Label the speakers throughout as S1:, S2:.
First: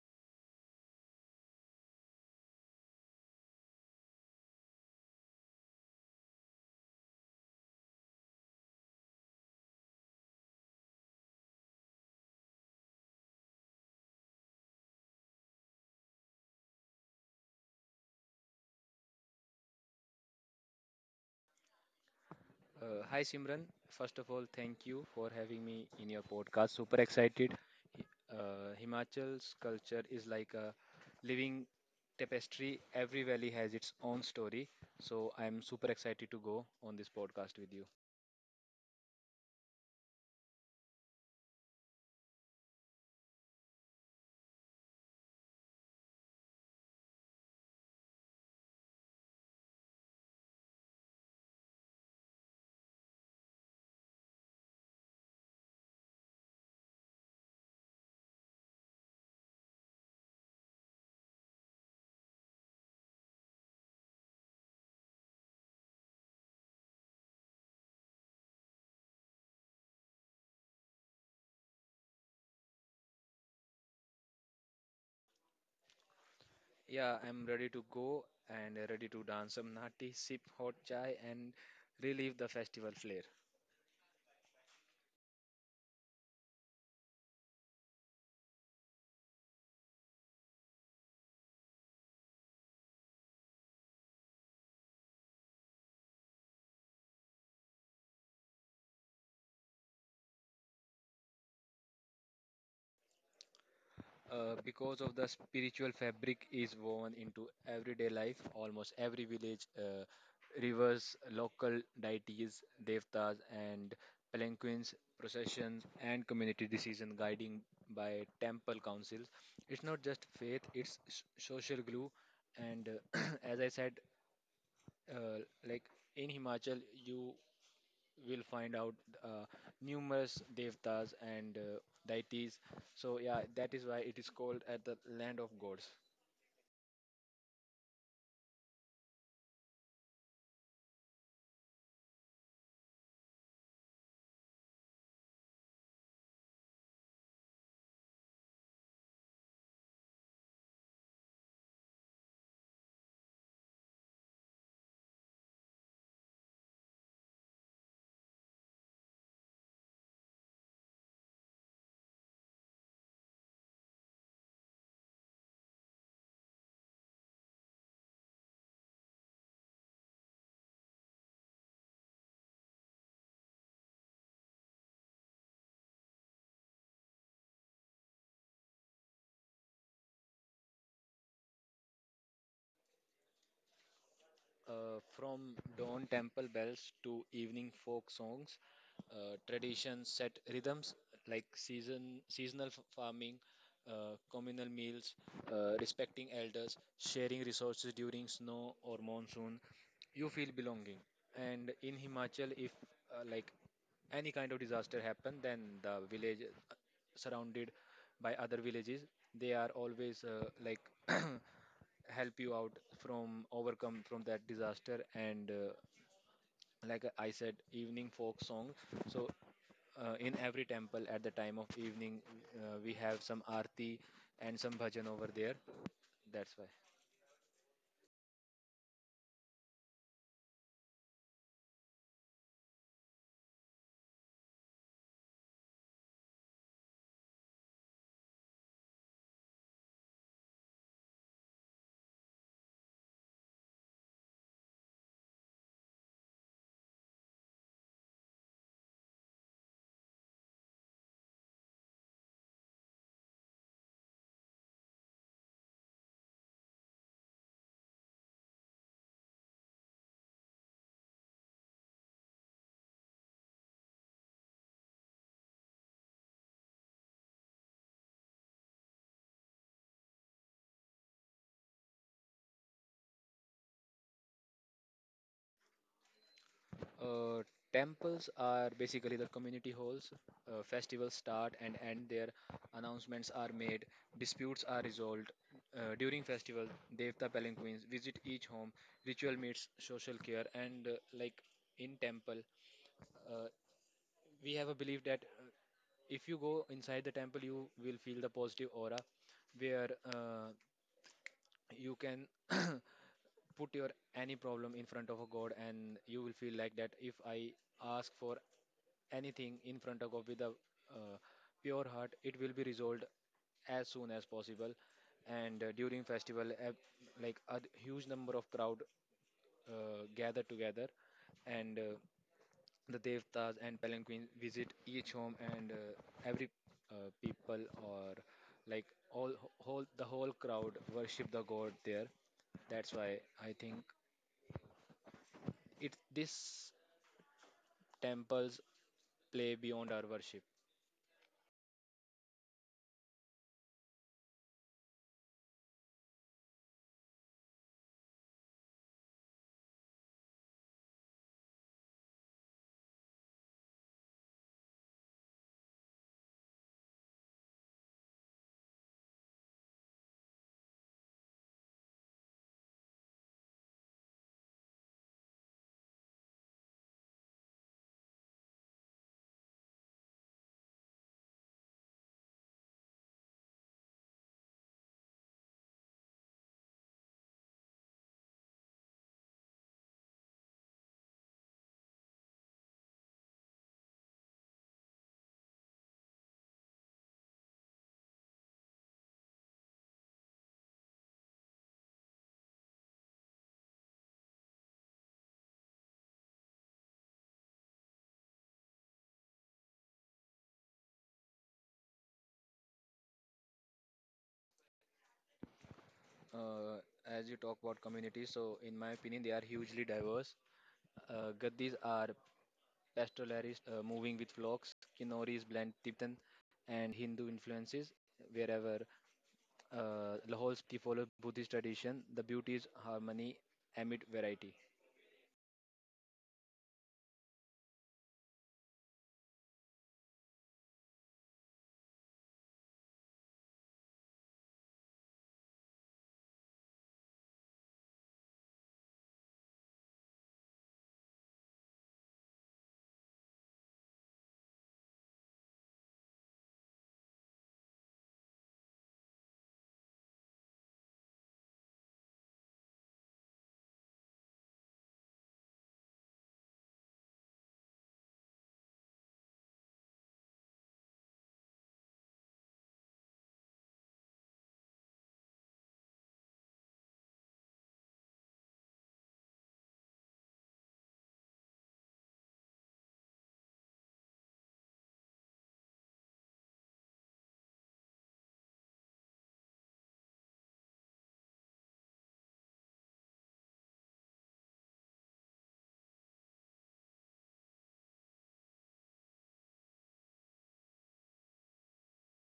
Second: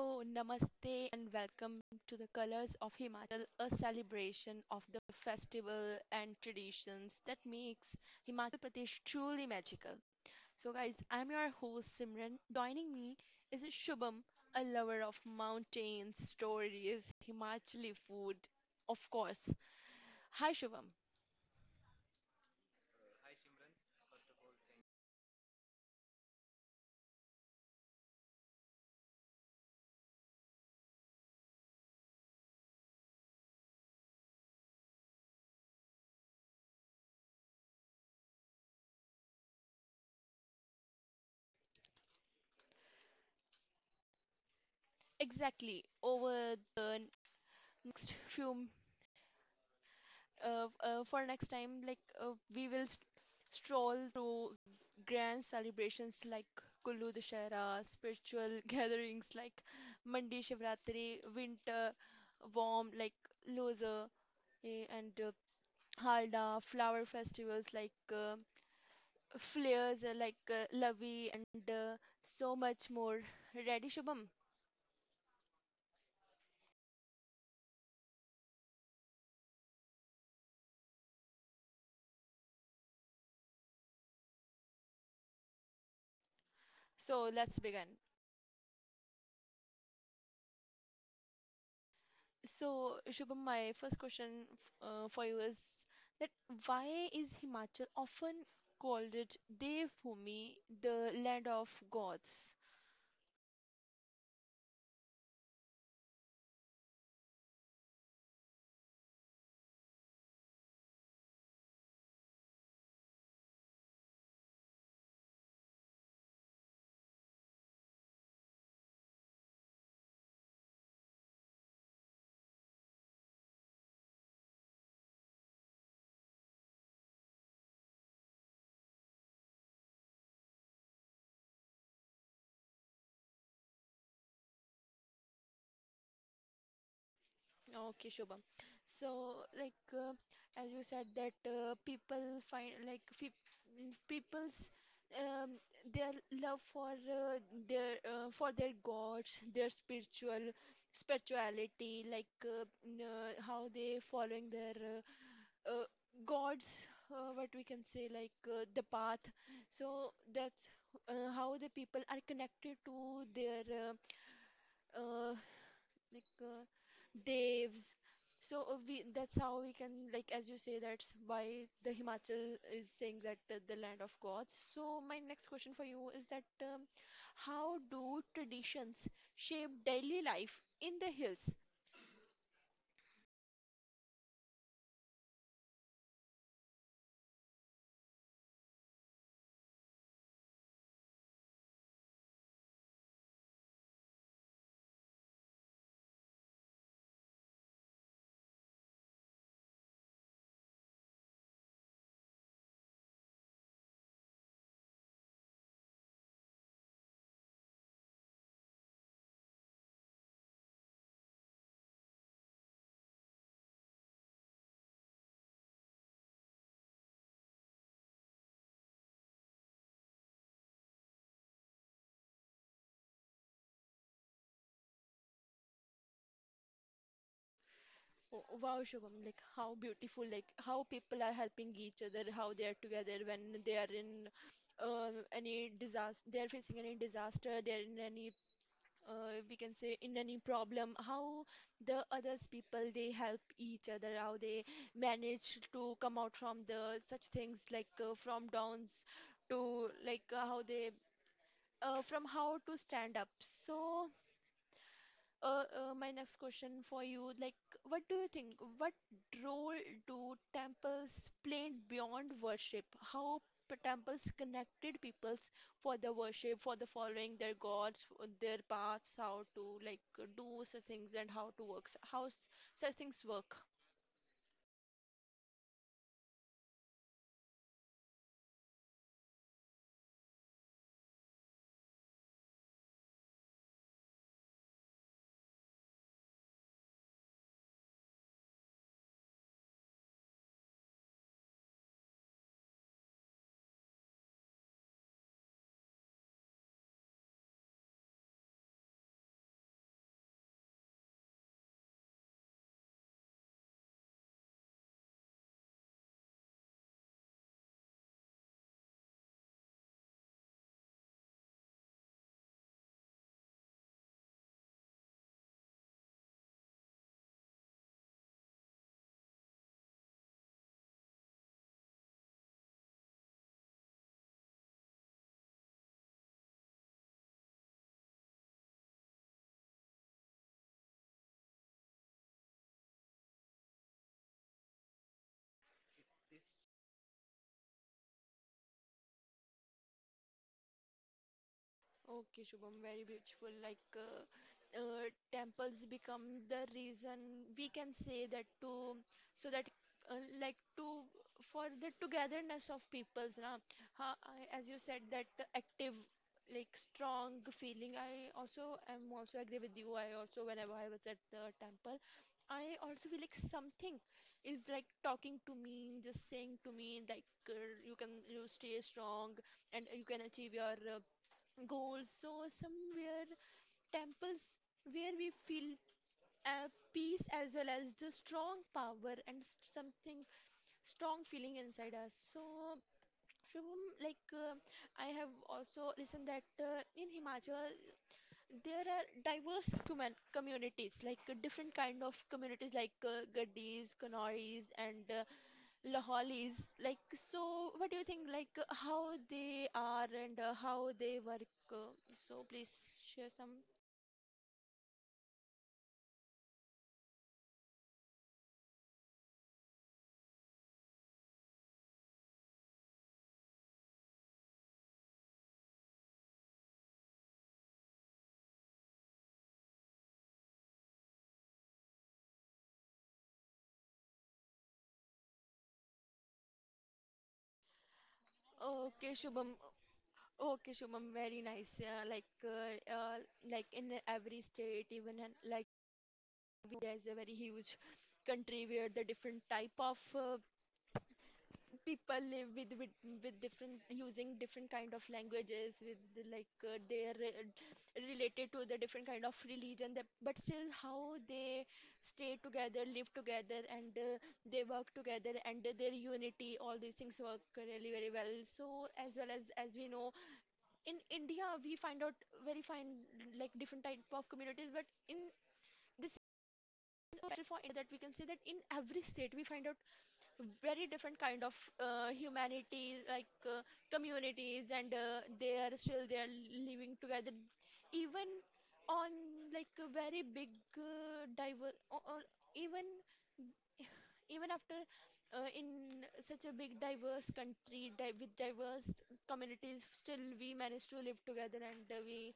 S1: So, namaste and welcome to the Colors of Himachal, a celebration of the festival and traditions that makes Himachal Pradesh truly magical. So, guys, I'm your host Simran. Joining me is Shubham, a lover of mountains, stories, Himachali food, of course. Hi, Shubham.
S2: Hi Simran. First of all, thank you for having me in your podcast. Super excited. Himachal's culture is like a living tapestry. Every valley has its own story. So I'm super excited to go on this podcast with you.
S1: Exactly. Over the next few for next time, we will stroll through grand celebrations like Kullu Dashera, spiritual gatherings like Mandi Shivratri, winter warm like Loza, and Halda, flower festivals like flares like Lavi, and so much more. Ready, Shubham?
S2: Yeah, I'm ready to go and ready to dance some nati, sip hot chai, and relive the festival flair.
S1: So let's begin. So, Shubham, my first question for you is that why is Himachal often called it Devbhumi, the land of gods?
S2: Because of the spiritual fabric is woven into everyday life, almost every village, rivers, local deities, devtas and palanquins, processions, and community decision guiding by temple councils. It's not just faith, it's social glue. And as I said, uh, like in Himachal, you will find out uh, numerous devtas and deities. So yeah, that is why it is called at the land of gods.
S1: Okay, Shubham. So, as you said that people find like people's um, their love for their for their gods, their spirituality, like how they following their uh, gods, what we can say like the path. So that's how the people are connected to their uh, uh, like uh, devs. So we that's how we can, like, as you say, that's why the Himachal is saying that, the land of gods. So my next question for you is that, how do traditions shape daily life in the hills?
S2: From dawn temple bells to evening folk songs, traditions set rhythms like seasonal farming, communal meals, respecting elders, sharing resources during snow or monsoon. You feel belonging. And in Himachal, if like any kind of disaster happen, then the village uh, surrounded by other villages, they are always like help you out from overcome from that disaster. And like I said, evening folk song. So in every temple at the time of evening, we have some arti and some bhajan over there. That's why.
S1: Oh, wow, Shubham, like how beautiful, like how people are helping each other, how they are together when they are in any disaster, they are facing any disaster, they are in any, we can say, in any problem, how the others people they help each other, how they manage to come out from the such things like from downs to, like, how they, from how to stand up. So my next question for you, like, what do you think? What role do temples played beyond worship? How temples connected peoples for the worship, for the following their gods, for their paths, how to like do such things and how to works, such things work?
S2: uh, Temples are basically the community halls. Festivals start and end there, announcements are made, disputes are resolved. During festival, devta palanquins visit each home, ritual meets social care. And like in temple, uh, we have a belief that if you go inside the temple, you will feel the positive aura, where you can put your any problem in front of a god, and you will feel like that if I ask for anything in front of god with a uh, pure heart, it will be resolved as soon as possible. And during festival, like a huge number of crowd gather together, and the devtas and palanquins visit each home. And every people or like all whole the whole crowd worship the god there. That's why I think it this temples play beyond our worship.
S1: Okay, Shubham, very beautiful. Uh, Temples become the reason, we can say that, to so that like to for the togetherness of peoples, na. Ha, I- as you said that the active, like strong feeling. I also agree with you. I also, whenever I was at the temple, I also feel like something is like talking to me, just saying to me like, you can, you stay strong and you can achieve your goals. So somewhere temples where we feel uh, peace as well as the strong power and something strong feeling inside us. So Shubham, I have also listened that in Himachal there are diverse communities, like different kind of communities like Gaddis, Kanaris, and Laholis. Like so, what do you think? Like how they are and how they work. So please share some.
S2: uh, as you talk about communities, so in my opinion, they are hugely diverse. Gaddis are pastoralists, moving with flocks. Kinnori's blend Tibetan and Hindu influences, wherever. Lahol's follows Buddhist tradition. The beauty is harmony amid variety.
S1: Okay, Shubham. Okay, Shubham. Very nice. Like in every state, even in, like, India is a very huge country where the different type of people live with different, using different kind of languages, with the, like, they're related to the different kind of religion. That, but still, how they stay together, live together, and they work together, and their unity, all these things work really very well. So as well as we know, in India we find out very fine like different type of communities, but in this is also special for India that we can say that in every state we find out very different kind of humanities like communities, and they are still they are living together, even on like a very big diver or even even after in such a big diverse country with diverse communities, still we manage to live together, and we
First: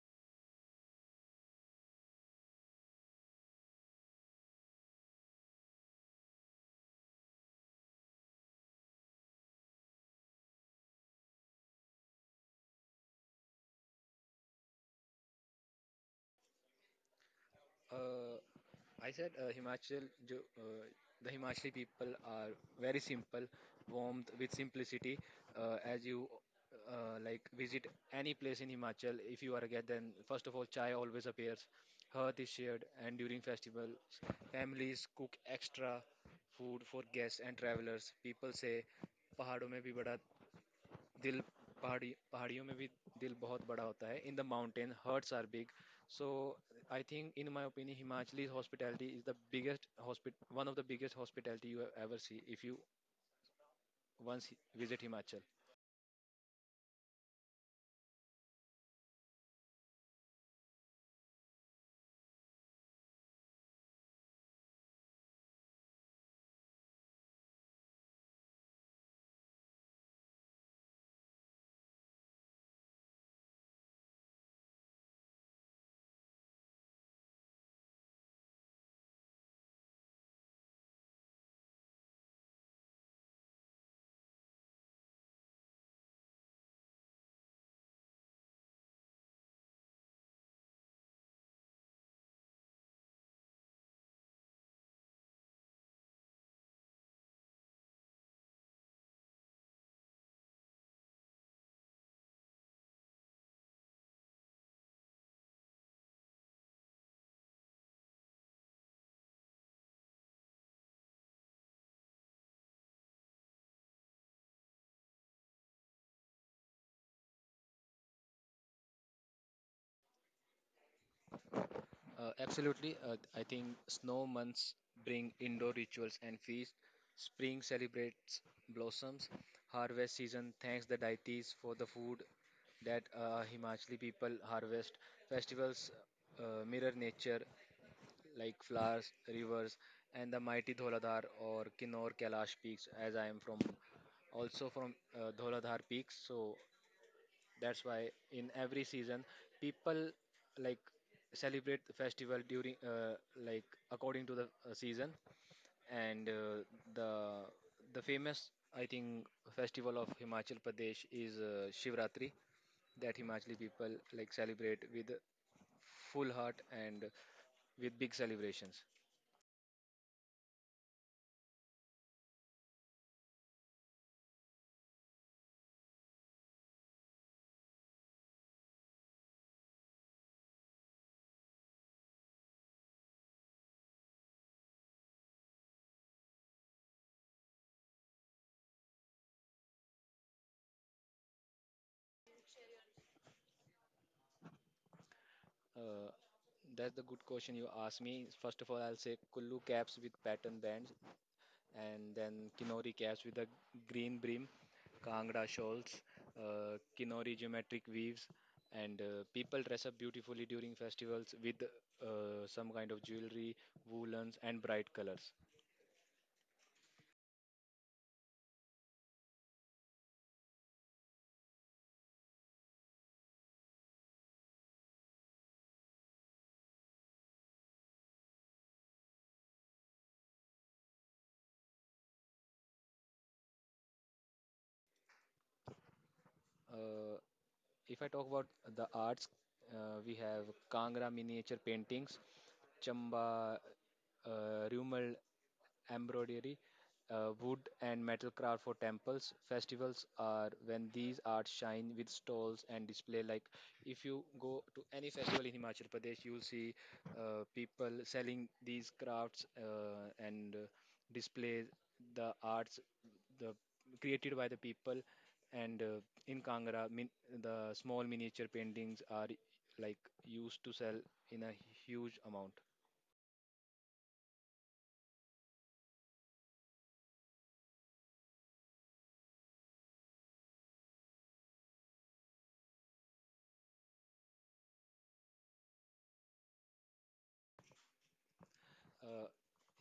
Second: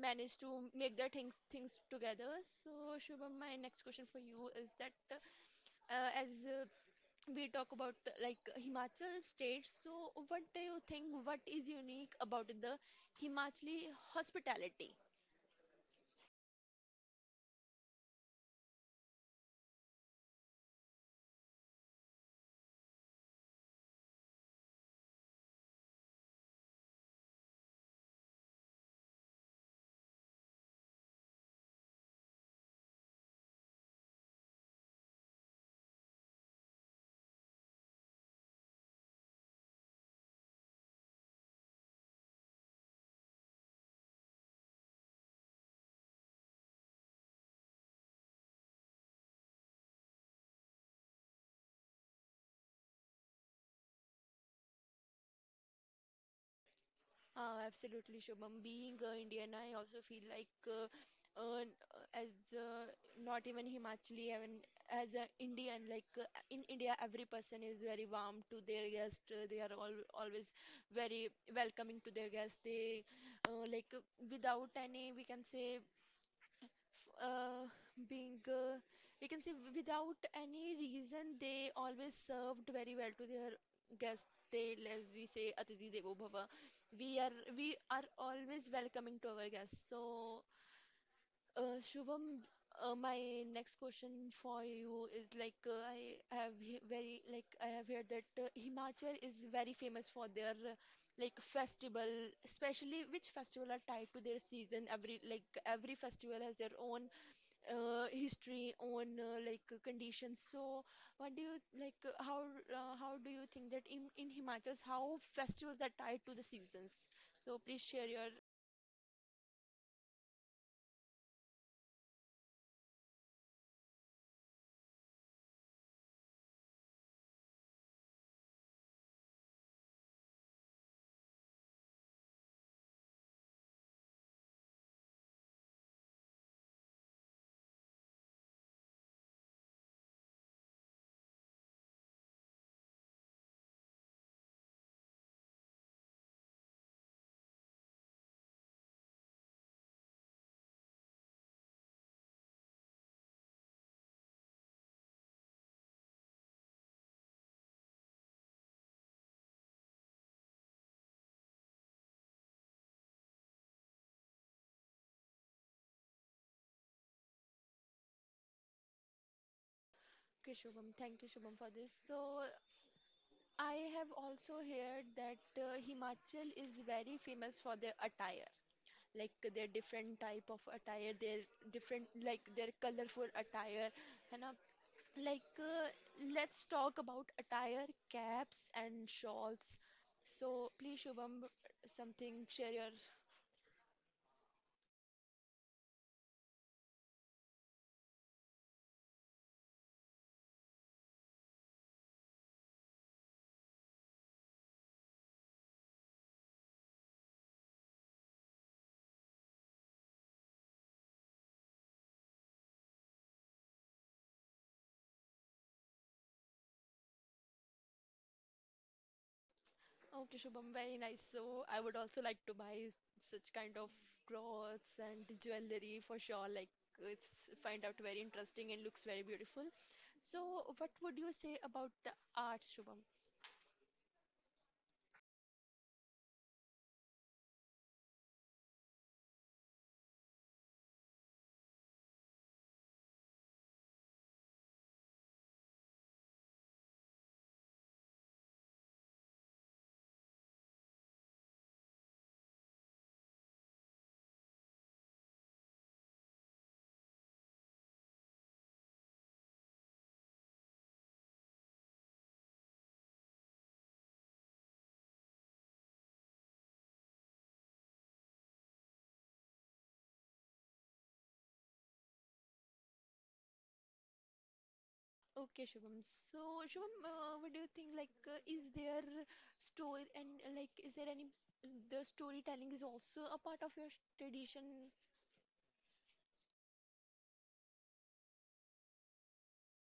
S1: manage to make the things together. So Shubham, my next question for you is that, as we talk about, like, himachal state, so what do you think, what is unique about the himachali hospitality?
S2: Uh, I said Himachal, jo, the Himachali people are very simple, warmth with simplicity. As you like visit any place in Himachal, if you are a guest, then first of all, chai always appears. Hearth is shared, and during festivals, families cook extra food for guests and travelers. People say, पहाड़ों में भी बड़ा दिल पहाड़ी पहाड़ियों में भी दिल बहुत बड़ा होता है in the mountain hearts are big so I think in my opinion Himachali hospitality is the biggest hospital one of the biggest hospitality you ever see if you once visit himachal.
S1: Absolutely, Shubham. Being Indian, I also feel like, n- as not even Himachali, even as an Indian, like in India, every person is very warm to their guest. They are all always very welcoming to their guest. They uh, like uh, without any, we can say, uh, being we can say without any reason, they always served very well to their guests. They, as we say, atiti devo bhava, we are always welcoming to our guests. So Shubham, my next question for you is like, I have heard that himachal is very famous for their like festival, especially which festival are tied to their season, every festival has their own history on conditions. So, what do you like? How how do you think that in Himachal, how festivals are tied to the seasons? So please share your.
S2: Absolutely. I think snow months bring indoor rituals and feasts. Spring celebrates blossoms. Harvest season thanks the deities for the food that Himachali people harvest. Festivals mirror nature. Like flowers, rivers, and the mighty Dholadhar or Kinnaur Kailash peaks, as I am from also from Dholadhar peaks. So that's why in every season, people like celebrate the festival during, like according to the season. And the the famous, I think, festival of Himachal Pradesh is Shivratri, that Himachali people like celebrate with full heart and with big celebrations.
S1: Okay, Shubham. Thank you, Shubham, for this. So I have also heard that Himachal is very famous for their attire, like their different type of attire, their different like their colorful attire, है ना। Like, let's talk about attire, caps, and shawls. So, please, Shubham, something share your.
S2: Uh, that's the good question you asked me. First of all, I'll say Kullu caps with pattern bands, and then Kinori caps with a green brim, Kangra shawls, Kinori geometric weaves, and people dress up beautifully during festivals with some kind of jewelry, woolens, and bright colors.
S1: Okay, Shubham, very nice. So, I would also like to buy such kind of clothes and jewelry for sure. Like, it's find out very interesting and looks very beautiful. So, what would you say about the arts, Shubham?
S2: Uh, If I talk about the arts, we have Kangra miniature paintings, Chamba Rumal embroidery, wood and metal craft for temples. Festivals are when these arts shine with stalls and display. Like if you go to any festival in Himachal Pradesh, you'll see people selling these crafts and display the arts the created by the people. And in Kangra, the small miniature paintings are like used to sell in a huge amount.
S1: Okay, Shubham. So, Shubham, what do you think? Like, is there story and like, is there any the storytelling is also a part of your tradition?
S2: Uh,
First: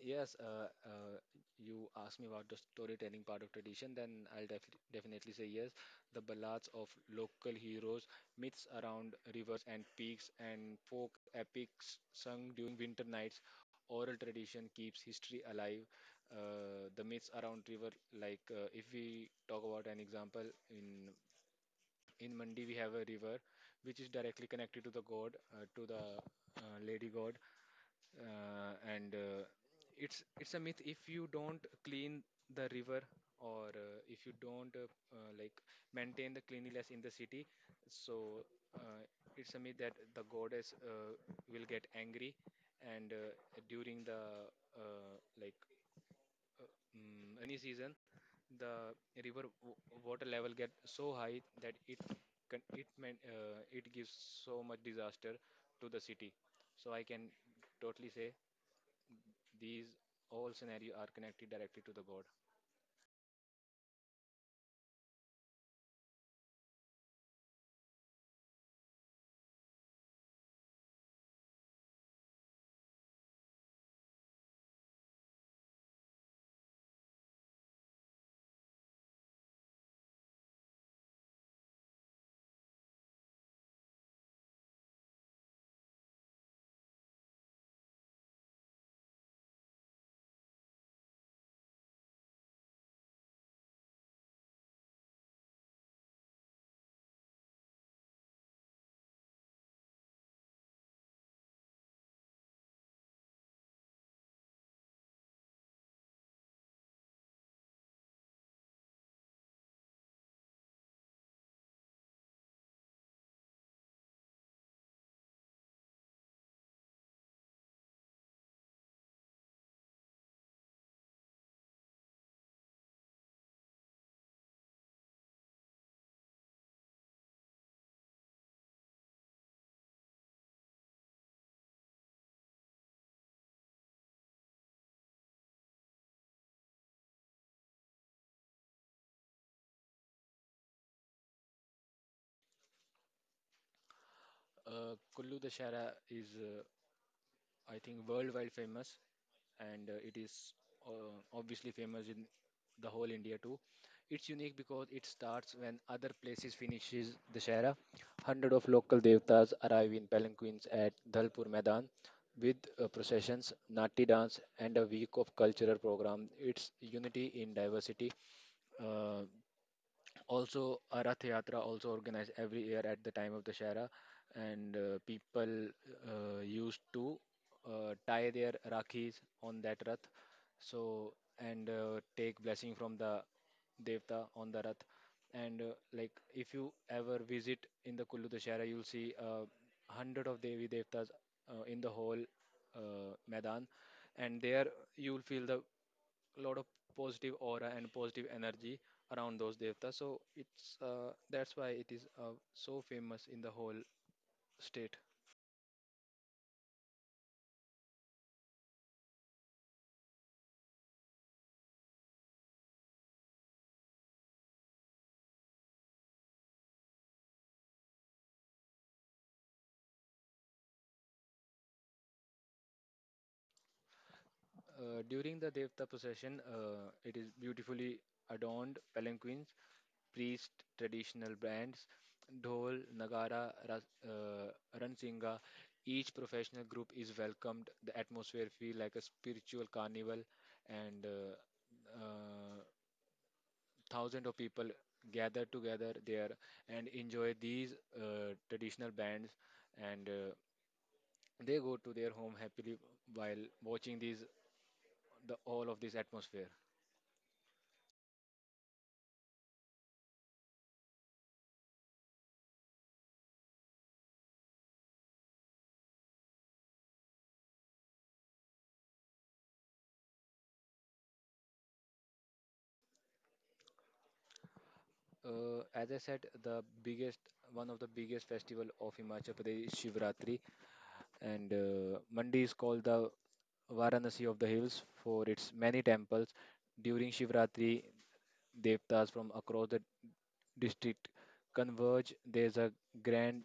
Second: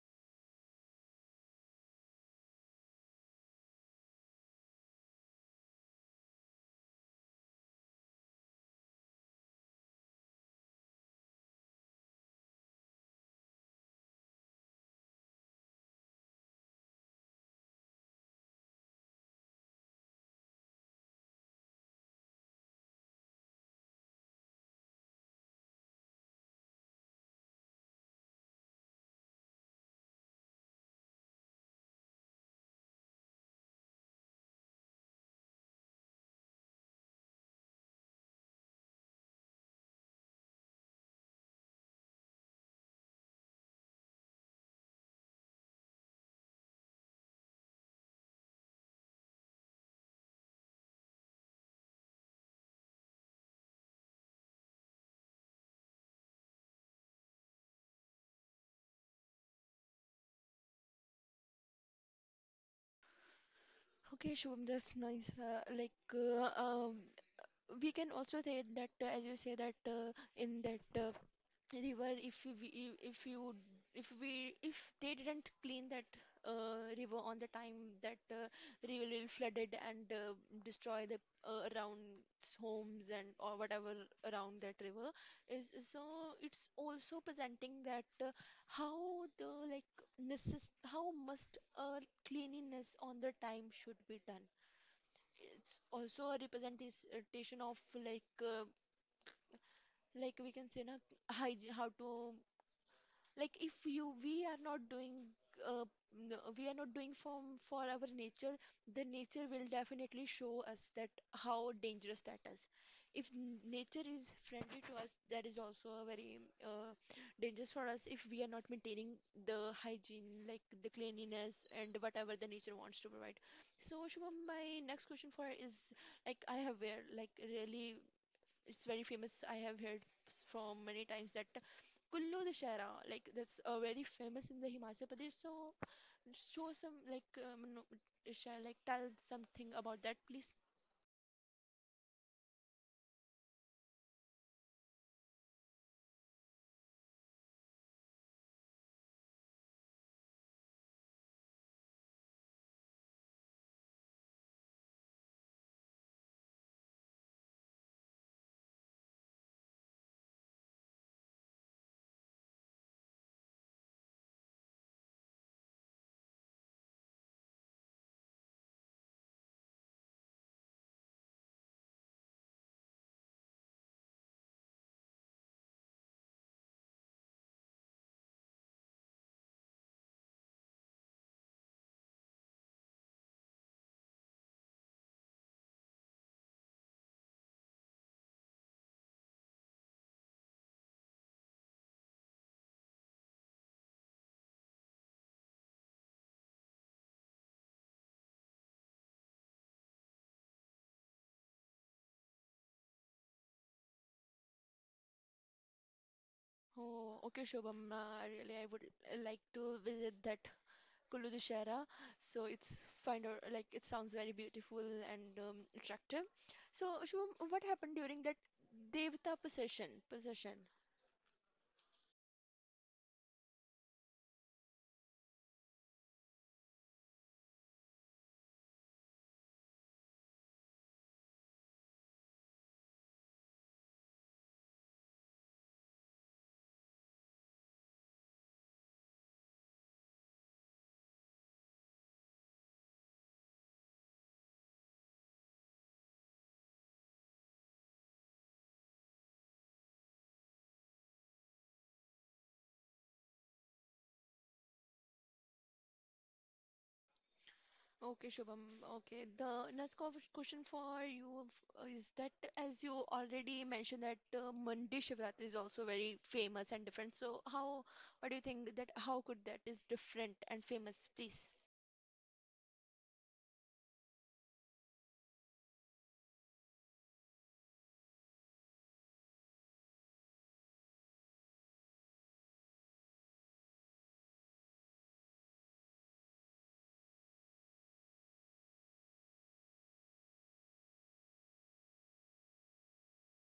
S2: yes. You asked me about the storytelling part of tradition, then I'll definitely say yes. The ballads of local heroes, myths around rivers and peaks, and folk epics sung during winter nights. Oral tradition keeps history alive. The myths around river, like if we talk about an example in In Mandi, we have a river which is directly connected to the god, to the lady god, and it's a myth. If you don't clean the river, or if you don't like maintain the cleanliness in the city, so uh, it's a myth that the goddess will get angry. And during the like uh, any season, the river water level get so high that it can, it man, it gives so much disaster to the city. So I can totally say these all scenario are connected directly to the god.
S1: Okay, Shubham, that's nice. We can also say that as you say that in that river, if we if you if we if they didn't clean that river on the time, that river will flooded and destroy the around homes and or whatever around that river is is. So it's also presenting that how the like necess how must cleanliness on the time should be done. It's also a representation of like, like we can say na, hygiene, how to like, if you we are not doing uh, we are not doing from for our nature, the nature will definitely show us that how dangerous that is. If nature is friendly to us, that is also a very dangerous for us if we are not maintaining the hygiene, like the cleanliness and whatever the nature wants to provide. So Shubham, my next question for is, like I have where like really it's very famous. I have heard from many times that Kullu Dashera, like that's very famous in the Himachal Pradesh. So show some like no, share like tell something about that, please.
S2: Kullu Dashara is, I think, worldwide famous, and it is obviously famous in the whole India too. It's unique because it starts when other places finishes Dashara. Hundred of local devtas arrive in palanquins at Dalpur Maidan, with processions, Nati dance, and a week of cultural program, it's unity in diversity. Uh, Also, a Rath Yatra also organized every year at the time of the Shara, and people used to tie their rakhis on that Rath. So and take blessing from the Devta on the Rath. And like if you ever visit in the Kullu Dashera, you'll see hundred of Devi Devtas in the whole Maidan, and there you'll feel the lot of positive aura and positive energy around those Devtas. So it's that's why it is so famous in the whole state.
S1: Oh, okay, Shobham. Really, I would like to visit that Kullu Dashera. So it's find out like it sounds very beautiful and attractive. So Shubham, what happened during that Devta possession? Possession.
S2: During the Devta procession, it is beautifully adorned palanquins, priest, traditional bands, dhol, nagara, ras, ransinga. Each professional group is welcomed. The atmosphere feels like a spiritual carnival, and uh, thousands of people gather together there and enjoy these traditional bands. And they go to their home happily while watching these the all of this atmosphere.
S1: Okay, Shubham. Okay, the next question for you is that, as you already mentioned that Mandi Shivratri is also very famous and different. So how, what do you think that how could that is different and famous, please?
S2: As I said, one of the biggest festival of Himachal Pradesh is Shivratri, and Mandi is called the Varanasi of the hills for its many temples. During Shivratri, devtas from across the district converge. There's a grand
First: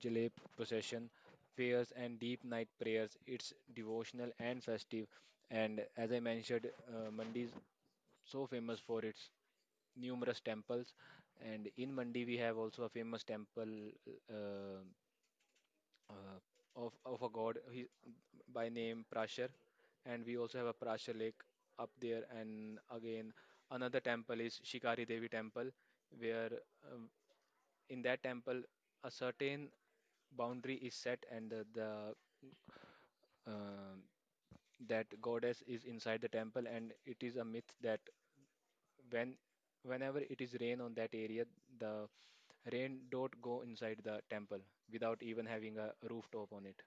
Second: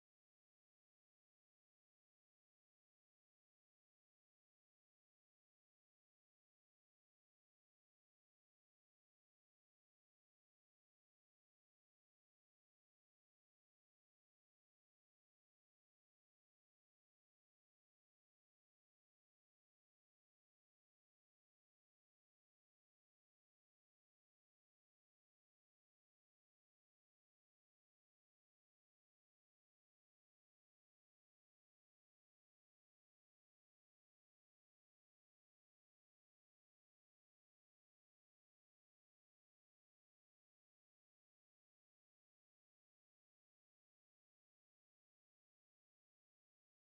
S2: jalep procession, fairs, and deep night prayers. It's devotional and festive. And as I mentioned, Mandi so famous for its numerous temples. And in Mandi, we have also a famous temple uh, uh, of a god he, by name Prashar, and we also have a Prashar Lake up there. And again, another temple is Shikari Devi Temple, where um, in that temple a certain boundary is set, and the um that goddess is inside the temple, and it is a myth that when whenever it is rain on that area, the rain don't go inside the temple without even having a rooftop on it.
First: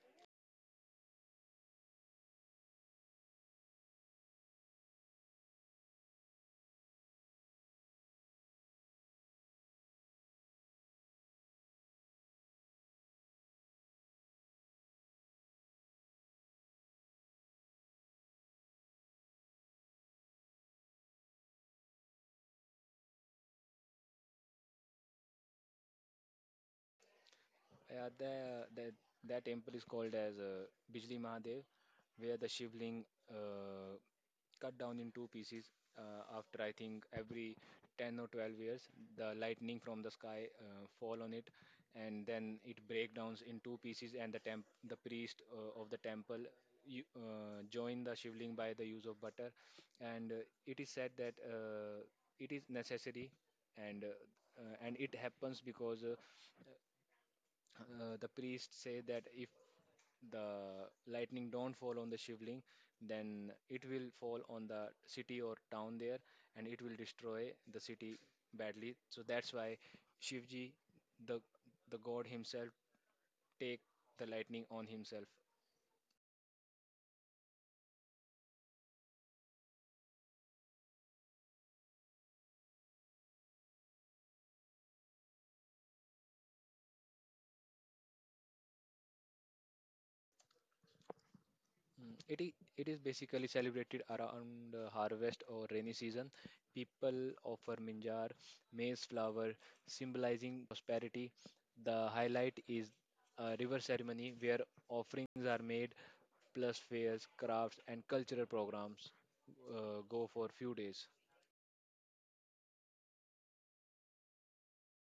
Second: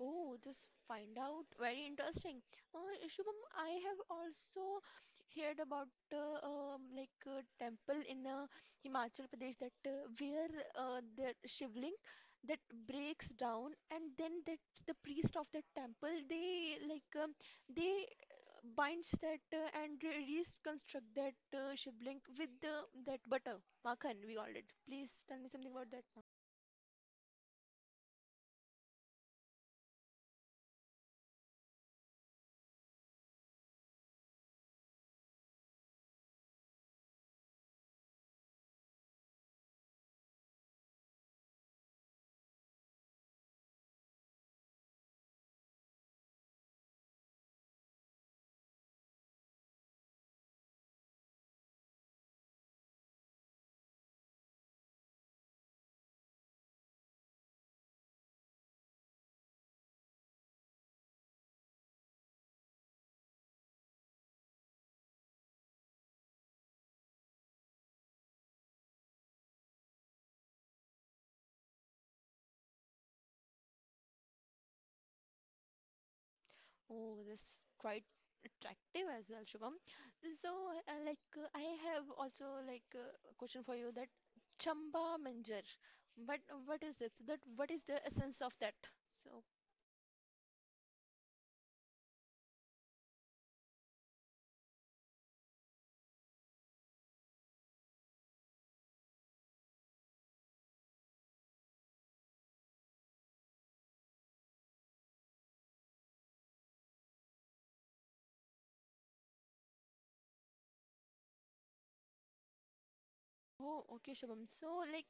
S1: Oh, this find out very interesting. Shubham, I have also heard about like a temple in Himachal Pradesh that where the shivling that breaks down, and then that the priest of the temple they like, they binds that and reconstruct that shivling with the that butter, makhan we called it. Please tell me something about that.
S2: Yeah, the, that temple is called as Bijli Mahadev, where the Shivling uh, cut down in two pieces after I think every 10 or 12 years. The lightning from the sky fall on it, and then it breaks down in two pieces. And the priest of the temple join the Shivling by the use of butter, and it is said that it is necessary, and and it happens because. The priest say that if the lightning don't fall on the shivling, then it will fall on the city or town there, and it will destroy the city badly. So that's why Shivji, the the god himself take the lightning on himself.
S1: Oh, this quite attractive as well, Shubham. So, I have also like a question for you that Chamba Manjar. But what is this? That what is the essence of that? So,
S2: It is it is basically celebrated around the harvest or rainy season. People offer minjar, maize flower, symbolizing prosperity. The highlight is a river ceremony where offerings are made, plus fairs, crafts, and cultural programs go for few days.
S1: oh, okay, Shubham. So, like,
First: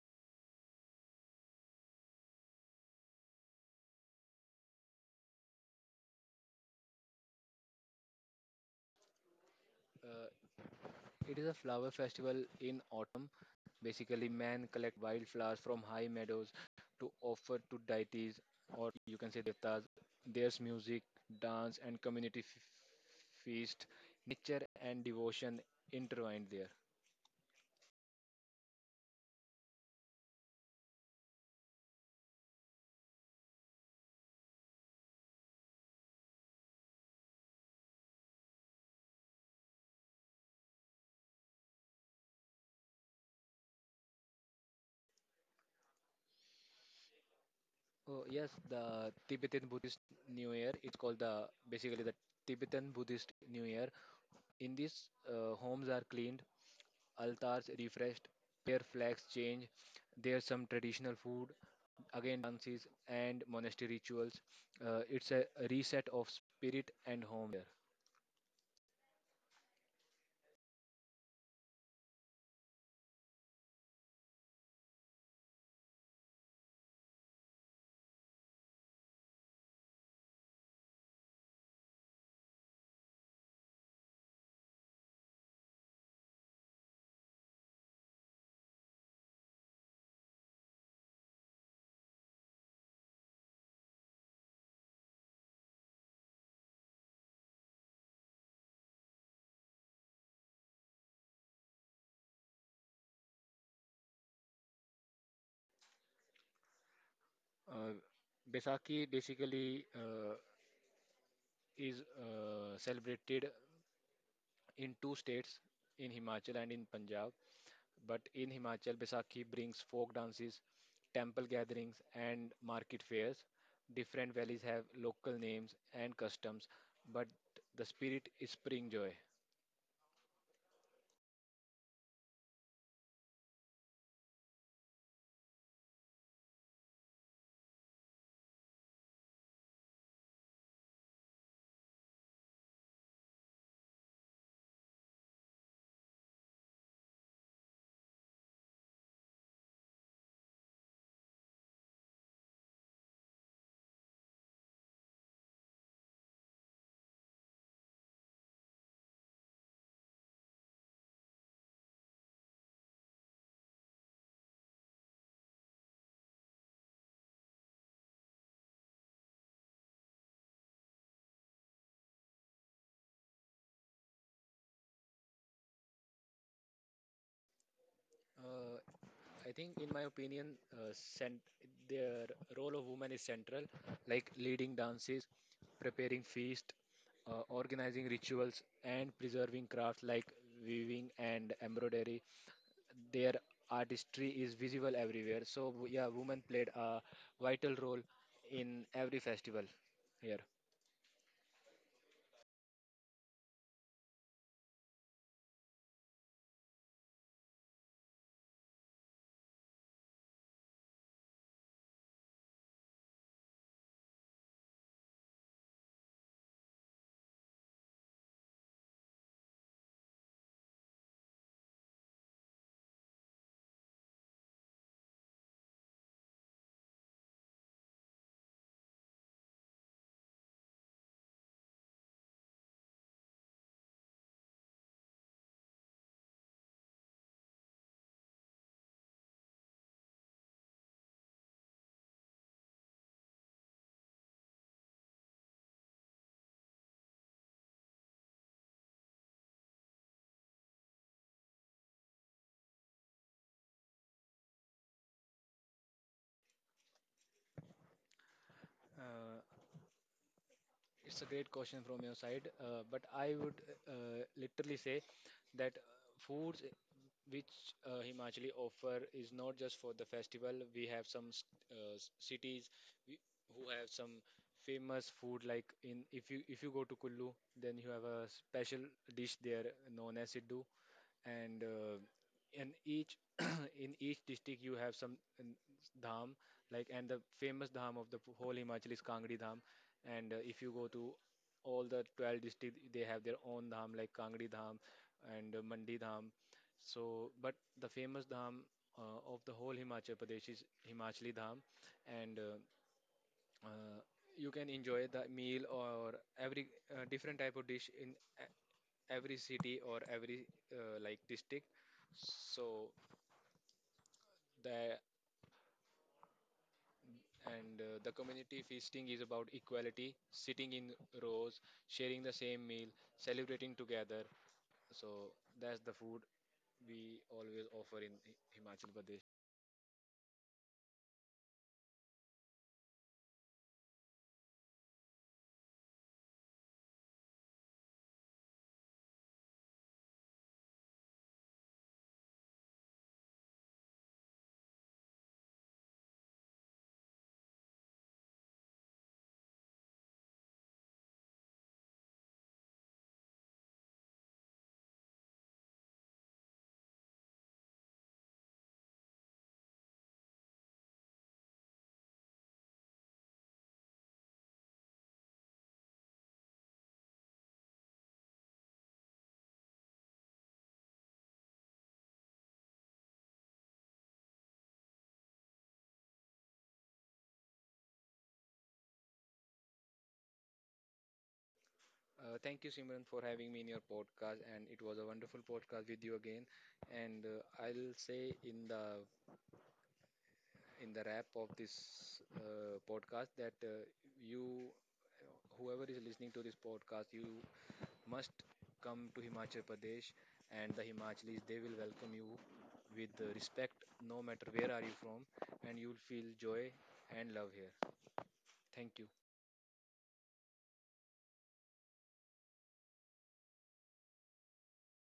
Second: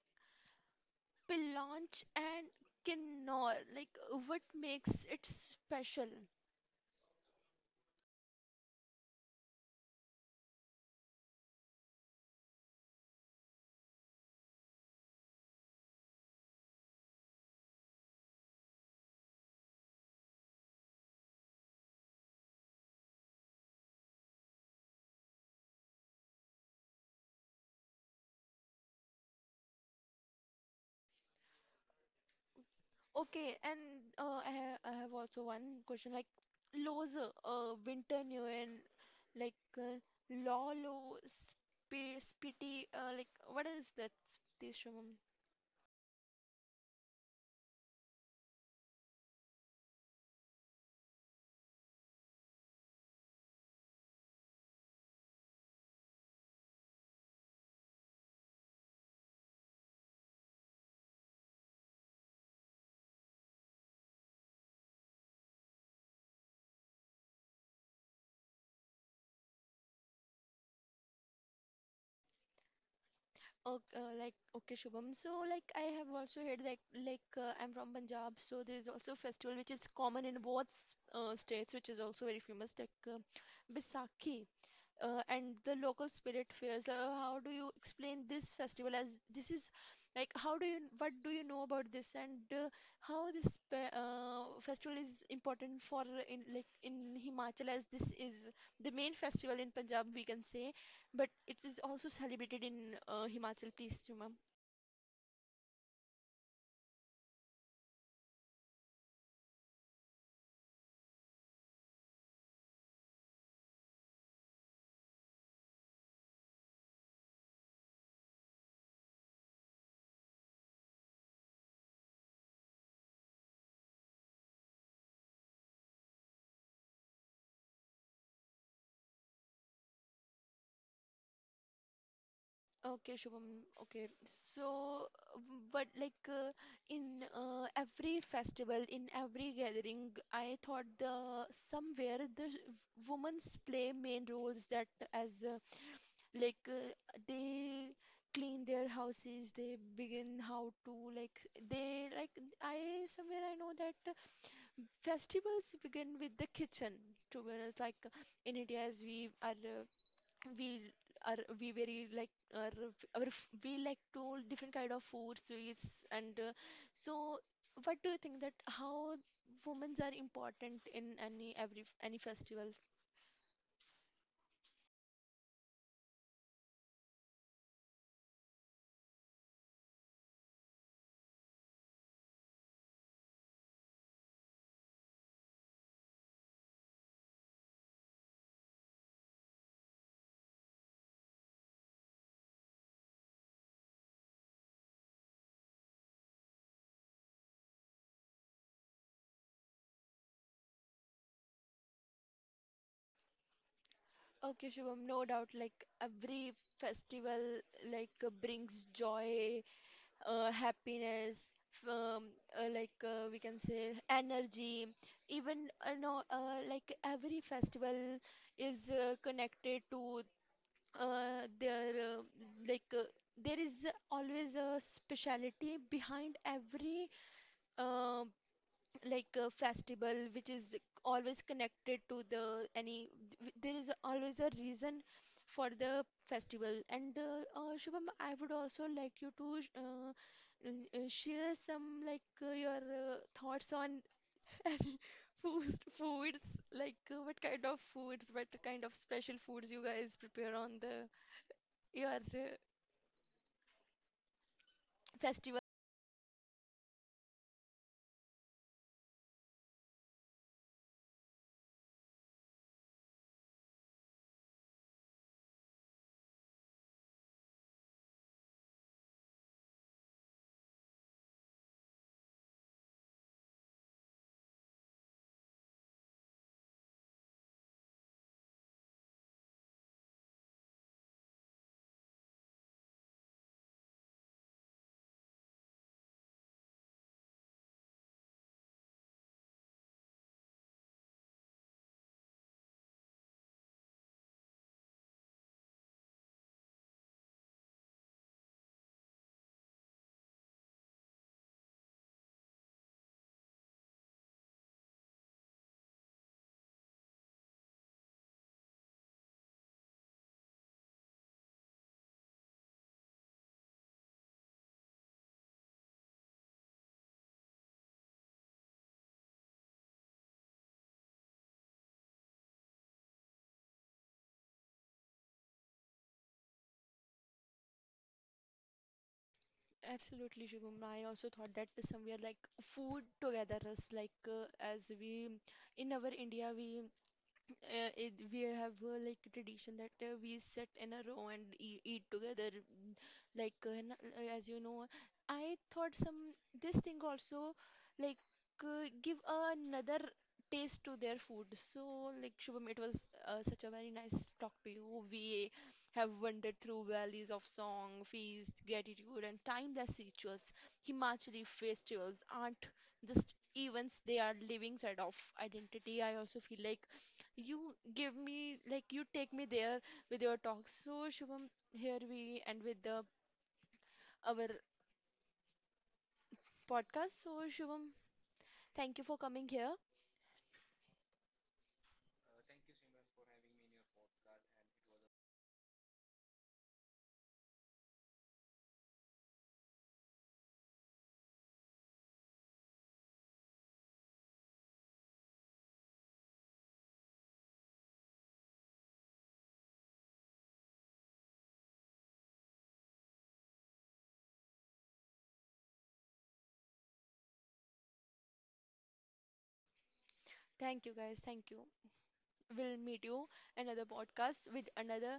S1: Pilonch and Kinnor, like, what makes it special?
S2: Uh, It is a flower festival in autumn. Basically, men collect wildflowers from high meadows to offer to deities, or you can say devtas. There's music, dance, and community feast, nature and devotion intertwined there.
S1: Okay, and I, ha I have also one question like Lowe's Winter New and like Lolo Sp Spitty, like what is that this, Shubham?
S2: Oh yes, the Tibetan Buddhist New Year. It's called the basically the Tibetan Buddhist New Year. In this, homes are cleaned, altars refreshed, prayer flags change. There's some traditional food, again dances and monastery rituals. It's a reset of spirit and home there.
S1: Okay, like okay Shubham. So like I have also heard like I'm from Punjab, so there is also a festival which is common in both states, which is also very famous like Baisakhi, and the local spirit fairs. How do you explain this festival, as this is like how do you what do you know about this, and how this festival is important for in Himachal, as this is the main festival in Punjab we can say, but it is also celebrated in Himachal. Please, Juma.
S2: Uh, Besaki basically is celebrated in two states, in Himachal and in Punjab. But in Himachal, Baisakhi brings folk dances, temple gatherings, and market fairs. Different valleys have local names and customs, but the spirit is spring joy.
S1: Okay, Shubham. Okay. So, but like in every festival, in every gathering, I thought the somewhere the women's play main roles that as like uh, they clean their houses, they begin how to like they like I somewhere I know that festivals begin with the kitchen. To be honest, like in India, as we we very like are, we like to all different kind of food sweets and so what do you think that how women's are important in any every any festival?
S2: Uh, I think, in my opinion, uh, cent- their role of women is central, like leading dances, preparing feast, organizing rituals, and preserving crafts like weaving and embroidery. Their artistry is visible everywhere. So, yeah, women played a vital role in every festival here.
S1: Okay shubham, no doubt, like every festival brings joy, happiness, we can say energy. Even no Like every festival is connected to uh, there uh, like uh, there is always a speciality behind every uh, festival, which is always connected to the any there is always a reason for the festival. And Shubham, I would also like you to share some like your thoughts on any foods like, what kind of foods, what kind of special foods you guys prepare on the your uh, festival.
S2: Uh, It's a great question from your side, but I would literally say that foods which Himachali offer is not just for the festival. We have some cities we, who have some famous food. Like in if you go to Kullu, then you have a special dish there known as siddu. And in each in each district you have some dham, like, and the famous dham of the whole Himachal is Kangdi Dham. And if you go to all the 12 districts, they have their own dham like Kangdi Dham and Mandi Dham. So but the famous dham of the whole Himachal Pradesh is Himachali Dham. And uh, you can enjoy the meal or every different type of dish in every city or every like district. So the the community feasting is about equality, sitting in rows, sharing the same meal, celebrating together. So that's the food we always offer in Himachal Pradesh.
S1: Absolutely, Shubham. I also thought that somewhere like food together us, like as we in our India we we have like tradition that we sit in a row and eat together, mm, as you know, I thought some this thing also like give another taste to their food. So like Shubham, it was such a very nice talk to you. We have wandered through valleys of song, feast, gratitude and timeless rituals. Himachali festivals aren't just events, they are living side of identity. I also feel like you give me, like, you take me there with your talks. So, Shubham, here we end with the our podcast. So, Shubham, thank you for coming here.
S2: Thank you, Simran, for having me in your podcast, and it was a wonderful podcast with you again. And I'll say in the wrap of this podcast that you, whoever is listening to this podcast, you must come to Himachal Pradesh, and the Himachalis, they will welcome you with respect, no matter where are you from, and you'll feel joy and love here. Thank you.
S1: Thank you, guys. Thank you. We'll meet you another podcast with another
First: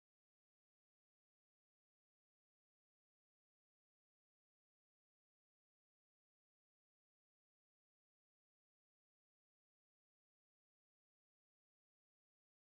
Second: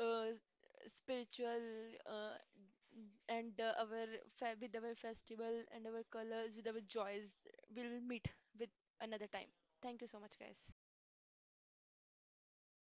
S1: uh, s- spiritual and our fe with our festival and our colors with our joys. We'll meet with another time. Thank you so much, guys.